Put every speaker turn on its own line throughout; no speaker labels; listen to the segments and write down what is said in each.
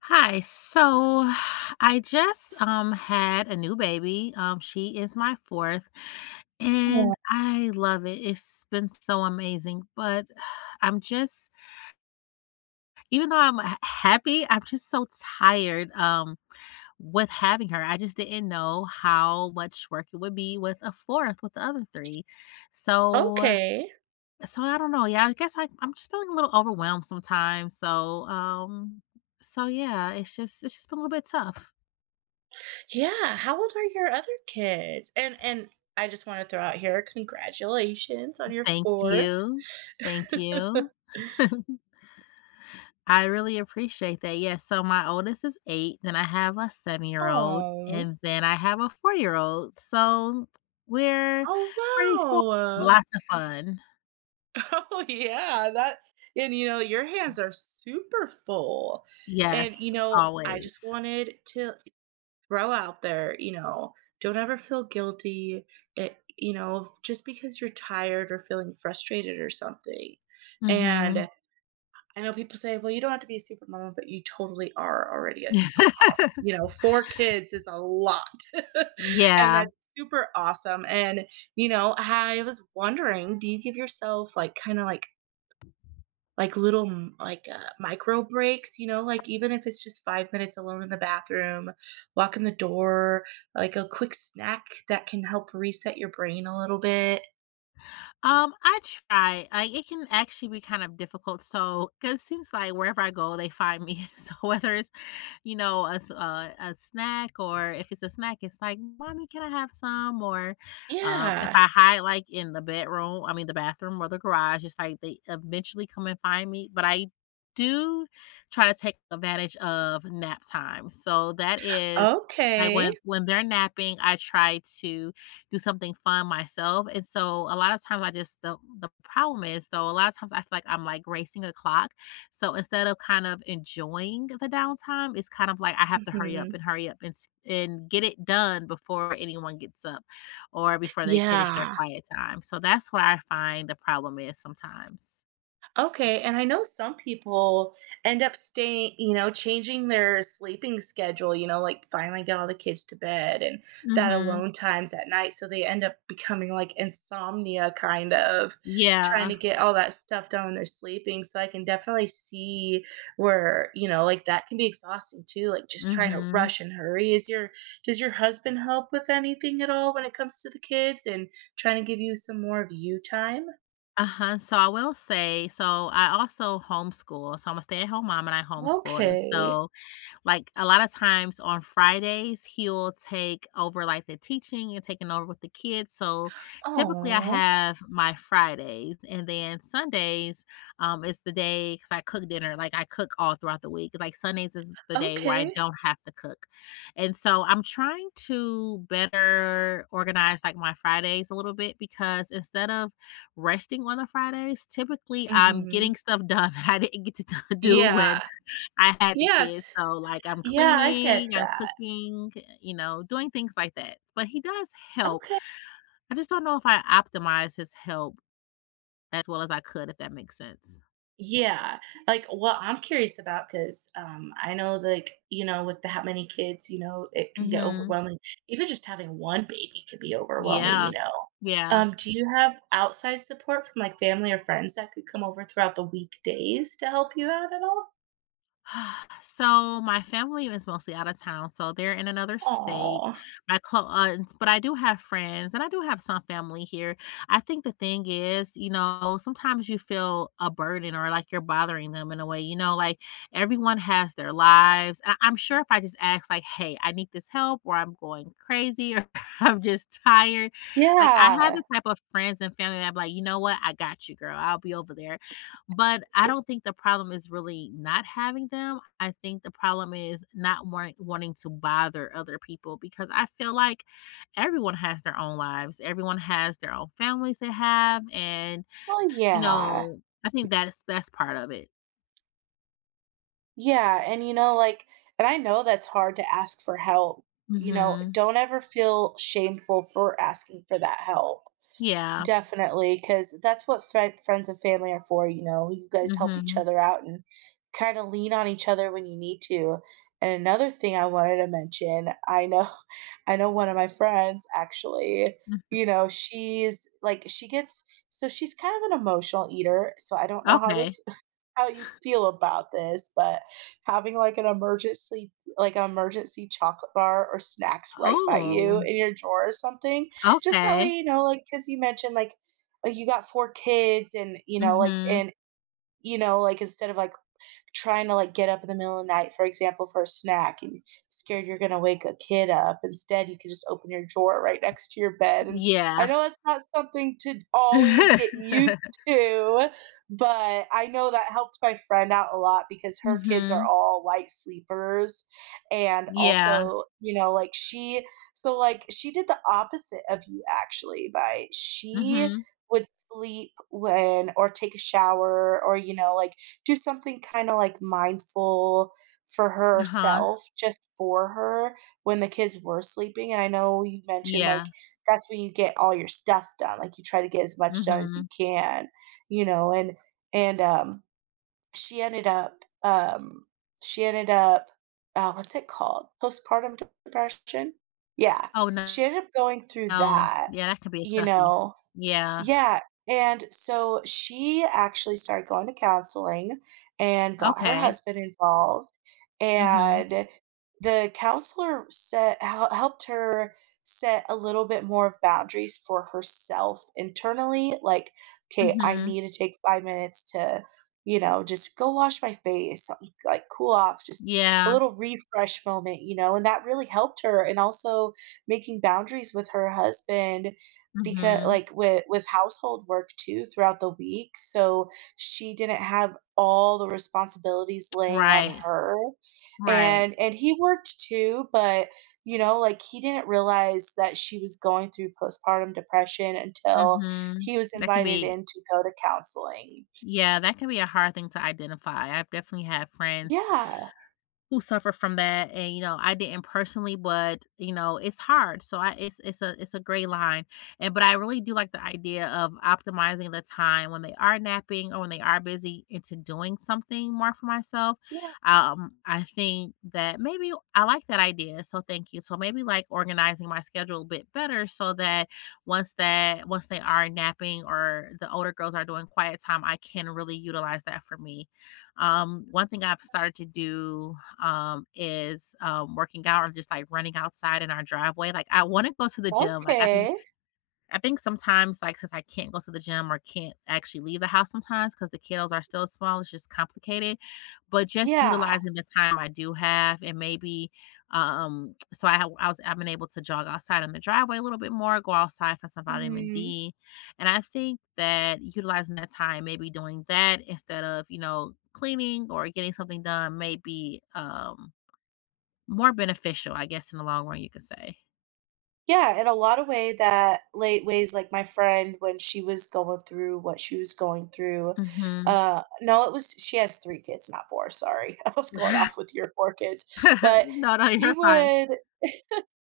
Hi. I just had a new baby. She is my fourth
Oh,
and I love it. It's been so amazing, but I'm just even though I'm happy, I'm just so tired with having her. I just didn't know how much work it would be with a fourth with the other three. So
okay.
so I don't know. Yeah, I guess I'm just feeling a little overwhelmed sometimes. Um so yeah, it's just been a little bit tough.
Yeah, how old are your other kids? And s I just wanna throw out here, congratulations on your
Thank
4th.
you. Thank you. I really appreciate that. Yes, so my oldest is 8, then I have a seven-year-old,
Oh.
and then I have a four-year-old, so we're
Oh,
pretty full.
wow.
Lots of fun.
Oh, yeah, that and, you know, your hands are super full. And, you
Yes,
know, I just
always.
wanted to throw out there, don't ever feel guilty, It. Just because you're tired or feeling frustrated or something.
Mhm.
And I know people say, "Well, you don't have to be a super mom, but you totally are already a super mom. You know, 4 kids is a lot, and
Yeah.
that's super awesome, and, I was wondering, do you give yourself, like, kinda like little m like, micro breaks, you know, like, even if it's just 5 minutes alone in the bathroom, walk in the door, like a quick snack that can help reset your brain a little bit?
I try. Like, it can actually be kind of difficult, so 'cause it seems like wherever I go, they find me. So whether it's you know, a snack, or if it's a snack, it's like, "Mommy, can I have some?" Or, if
Yeah.
I hide, like, in the the bathroom or the garage, it's like they eventually come and find me, but I do try to take advantage of nap time, so that is like,
Okay.
when they're napping, I try to do something fun myself, and so a lot of times I just the problem is, though, a lot of times I feel like I'm, like, racing a clock, so instead of kind of enjoying the downtime, it's kind of like I have to hurry up
Mhm.
and get it done before anyone gets up or before they finish their
Yeah.
quiet time. So that's what I find the problem is sometimes.
Okay, and I know some people end up staying, you know, changing their sleeping schedule, you know, like finally get all the kids to bed and that
Mhm.
alone times at night. So they end up becoming like insomnia, kind of trying
Yeah.
to get all that stuff done when they're sleeping. So I can definitely see where, you know, like that can be exhausting too, like just trying to
Mhm.
rush and hurry. Does your husband help with anything at all when it comes to the kids and trying to give you some more of you time?
Uh-huh. I will say, so I also homeschool. So I'm a stay-at-home mom and I homeschool. And
Okay.
so like, a lot of times on Fridays, he'll take over, like, the teaching and taking over with the kids, so, typically, I
Oh.
have my Fridays, and then Sundays, is the day because I cook dinner, like, I cook all throughout the week, like, Sundays is the day where I
Okay.
don't have to cook, and so I'm trying to better organize, like, my Fridays a little bit because instead of resting on the Fridays, typically, I'm
Mhm.
getting stuff done that I didn't get to do
Yeah.
when I had the kids,
Yes.
so, like, I'm
Yeah, I get
cleaning, I'm
that.
cooking, you know, doing things like that, but he does help.
Okay.
I just don't know if I optimize his help as well as I could, if that makes sense.
Yeah. Like, well, I'm curious about, because I know, with that many kids, you know, it can get
Mhm.
overwhelming. Even just having 1 baby could be overwhelming, you
Yeah.
know?
Yeah.
Do you have outside support from, like, family or friends that could come over throughout the weekdays to help you out at all?
So my family is mostly out of town, so they're in another state.
Oh.
My clo But I do have friends and I do have some family here. I think the thing is, you know, sometimes you feel a burden or like you're bothering them in a way, you know, like everyone has their lives. And I'm sure if I just ask, like, hey, I need this help, or I'm going crazy, or I'm just tired. Like I have
Yeah.
the type of friends and family that I'm like, you know what, I got you, girl. I'll be over there, but I don't think the problem is really not having them. I think the problem is not want wanting to bother other people because I feel like everyone has their own lives. Everyone has their own families they have, and
Well,
you
yeah.
know, I think that's part of it.
Yeah, and I know that's hard to ask for help. You know,
Mhm.
don't ever feel shameful for asking for that help.
Yeah.
Definitely, because that's what friends and family are for. You know, you guys help each
Mhm.
other out and kind of lean on each other when you need to. And another thing I wanted to mention, I know, I know one of my friends actually,
Mm.
you know, she's like, she gets, so she's kind of an emotional eater. So I don't know
Okay.
how you feel about this, but having like an emergency chocolate bar or snacks right by you
Oh,
in your drawer or something. Just that way,
okay.
because you mentioned you got 4 kids and, you know, like
Mhm.
and you know, like instead of like trying to get up in the middle of the night, for example, for a snack and scared you're going to wake a kid up. Instead, you can just open your drawer right next to your bed. And I
Yeah.
know that's not something to always get used to, but I know that helped my friend out a lot because her kids are
Mhm.
all light sleepers. And
Yeah.
also, so like she did the opposite of you actually by she
Mhm.
would sleep when or take a shower or do something mindful for
Uh-huh.
herself, just for her, when the kids were sleeping, and I know you mentioned, like,
Yeah.
that's when you get all your stuff done, like, you try to get as much done as you
Mhm.
can, you know, and and, um, she ended up, um she ended up what's it called? Postpartum depression? Yeah.
Oh, no.
She ended up going through
No.
that,
Yeah, that can be a
you
toughie.
know?
Yeah.
Yeah, and so she actually started going to counseling and got her
Okay.
husband involved,
Mhm.
and the counselor helped her set a little bit more of boundaries for herself internally like okay, I
Mhm.
need to take 5 minutes to just go wash my face, like cool off, just a
Yeah.
little refresh moment, and that really helped her and also making boundaries with her husband because
Mhm.
with household work too throughout the week so she didn't have all the responsibilities laying on
Right.
her
Right.
and he worked too, but, he didn't realize that she was going through postpartum depression until
Mhm.
he was
That can
invited
be
in to go to counseling.
Yeah, that can be a hard thing to identify. I've definitely had friends
Yeah,
who suffer from that, and you know, I didn't personally, but you know, it's hard. So I It's it's a gray line, and but I really do like the idea of optimizing the time when they are napping or when they are busy into doing something more for myself.
yeah,
I think that maybe I like that idea, so thank you. So maybe like organizing my schedule a bit better so that once they are napping or the older girls are doing quiet time, I can really utilize that for me. One thing I've started to do, working out or just, like, running outside in our driveway. Like, I wanna go to the gym.
okay.
I think sometimes, like, since I can't go to the gym or can't actually leave the house sometimes because the kiddos are still small, it's just complicated. But just
Yeah.
utilizing the time I do have, and maybe, so I have I was I've been able to jog outside in the driveway a little bit more, go outside for some vitamin
Mhm.
D, and I think that utilizing that time, maybe doing that instead of, you know, cleaning or getting something done maybe. um More beneficial, I guess, in the long run, you could say.
Yeah, in a lot of way that late ways, like, my friend, when she was going through what she was going through,
Mhm.
no, it was, she has 3 kids, not 4, sorry. I was going off with your 4 kids, but
No, no,
she
you're fine.
would.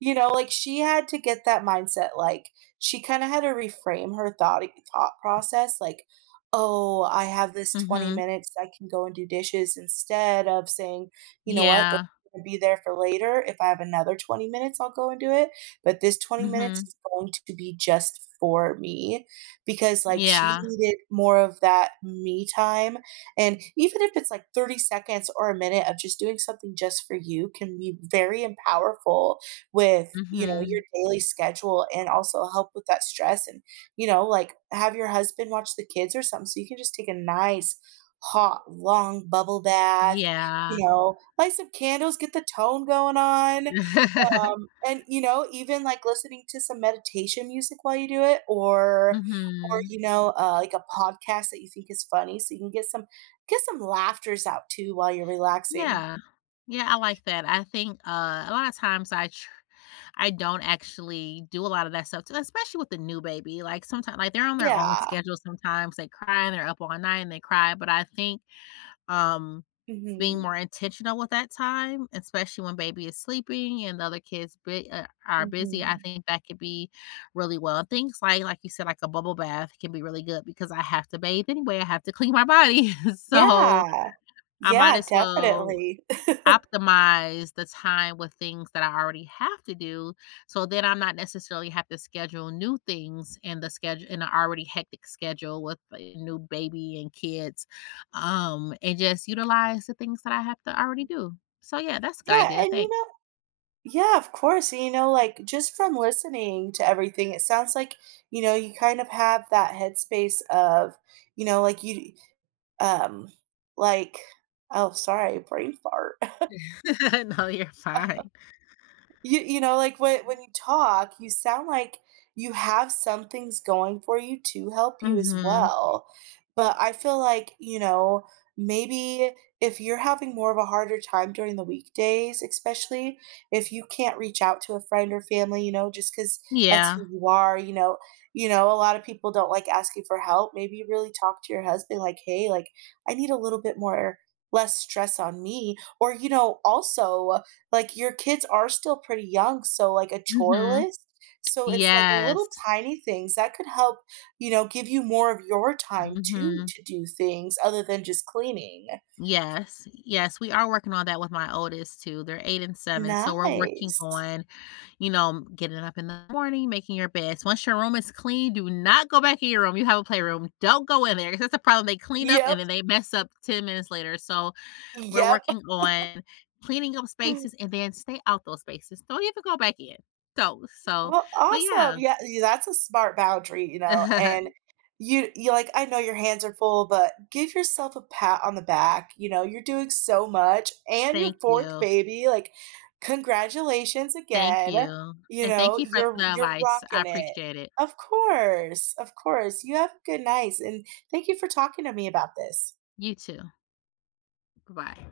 You know, like, she had to get that mindset, like, she kinda had to reframe her thought process, like, "Oh, I have this 20
Mhm.
minutes, I can go and do dishes," instead of saying, "You know what? Those
Yeah.
are gonna be there for later. If I have another 20 minutes, I'll go and do it, but this 20 minutes
Mhm.
is going to be just for me," because, like, she
Yeah.
needed more of that me time, and even if it's, like, 30 seconds or a minute of just doing something just for you can be very empowerful with, you know, your
Mhm.
daily schedule and also help with that stress and, have your husband watch the kids or something so you can just take a nice, hot, long bubble bath,
Yeah.
you know, light some candles, get the tone going on, and, you know, even, like, listening to some meditation music while you do it or,
Mhm.
like, a podcast that you think is funny so you can get some laughters out too while you're relaxing.
Yeah. Yeah, I like that. I think, a lot of times I don't actually do a lot of that stuff too, especially with the new baby, like, sometimes, like, they're on their own
Yeah.
schedule sometimes, they cry and they're up all night and they cry. But I think, um being
Mhm.
more intentional with that time, especially when baby is sleeping and the other kids bu are busy, I
Mhm.
think that could be really well. Things like you said, like a bubble bath can be really good because I have to bathe anyway, I have to clean my body, so
Yeah.
I might
Yeah,
as well
definitely.
optimize the time with things that I already have to do. So then I'm not necessarily have to schedule new things in the schedule in an already hectic schedule with a new baby and kids. And just utilize the things that I have to already do. So yeah, that's a good
Yeah,
idea.
and you
Thanks.
know yeah, of course, and just from listening to everything, it sounds like, you know, you kind of have that headspace of, you know, like, you um, like oh, sorry, brain fart.
No, you're fine.
You know, like, when you talk, you sound like you have some things going for you to help you as
Mhm.
well, but I feel like, you know, maybe if you're having more of a harder time during the weekdays, especially if you can't reach out to a friend or family, just because that's
Yeah.
who you are, you know, a lot of people don't like asking for help. Maybe you really talk to your husband like, "Hey, like, I need a little bit more less stress on me," or, you know, also, like, your kids are still pretty young, so, like, a chore
Mhm.
list? So it's, like,
Yes.
little tiny things that could help, you know, give you more of your time too
Mhm.
to do things other than just cleaning.
Yes. Yes, we are working on that with my oldest too. They're 8 and 7, so we're working
Nice.
on you know, getting up in the morning, making your beds. Once your room is clean, do not go back in your room. You have a playroom. Don't go in there 'cause that's the problem. They clean up and
Yep,
then they mess up 10 minutes later. So we're
yep.
working on cleaning up spaces and then stay out those spaces. Don't even go back in. Don't. So,
Well,
but
awesome.
yeah.
Yeah, y that's a smart boundary, you know, and I know your hands are full, but give yourself a pat on the back, you know, you're doing so much and your
Thank
4th
you.
baby, like, congratulations
Thank
again,
you.
you
And thank
know,
you for
you're
the
you're
advice. I
rocking it.
appreciate it.
Of course, you have a good nights, and thank you for talking to me about this.
You too. Bye.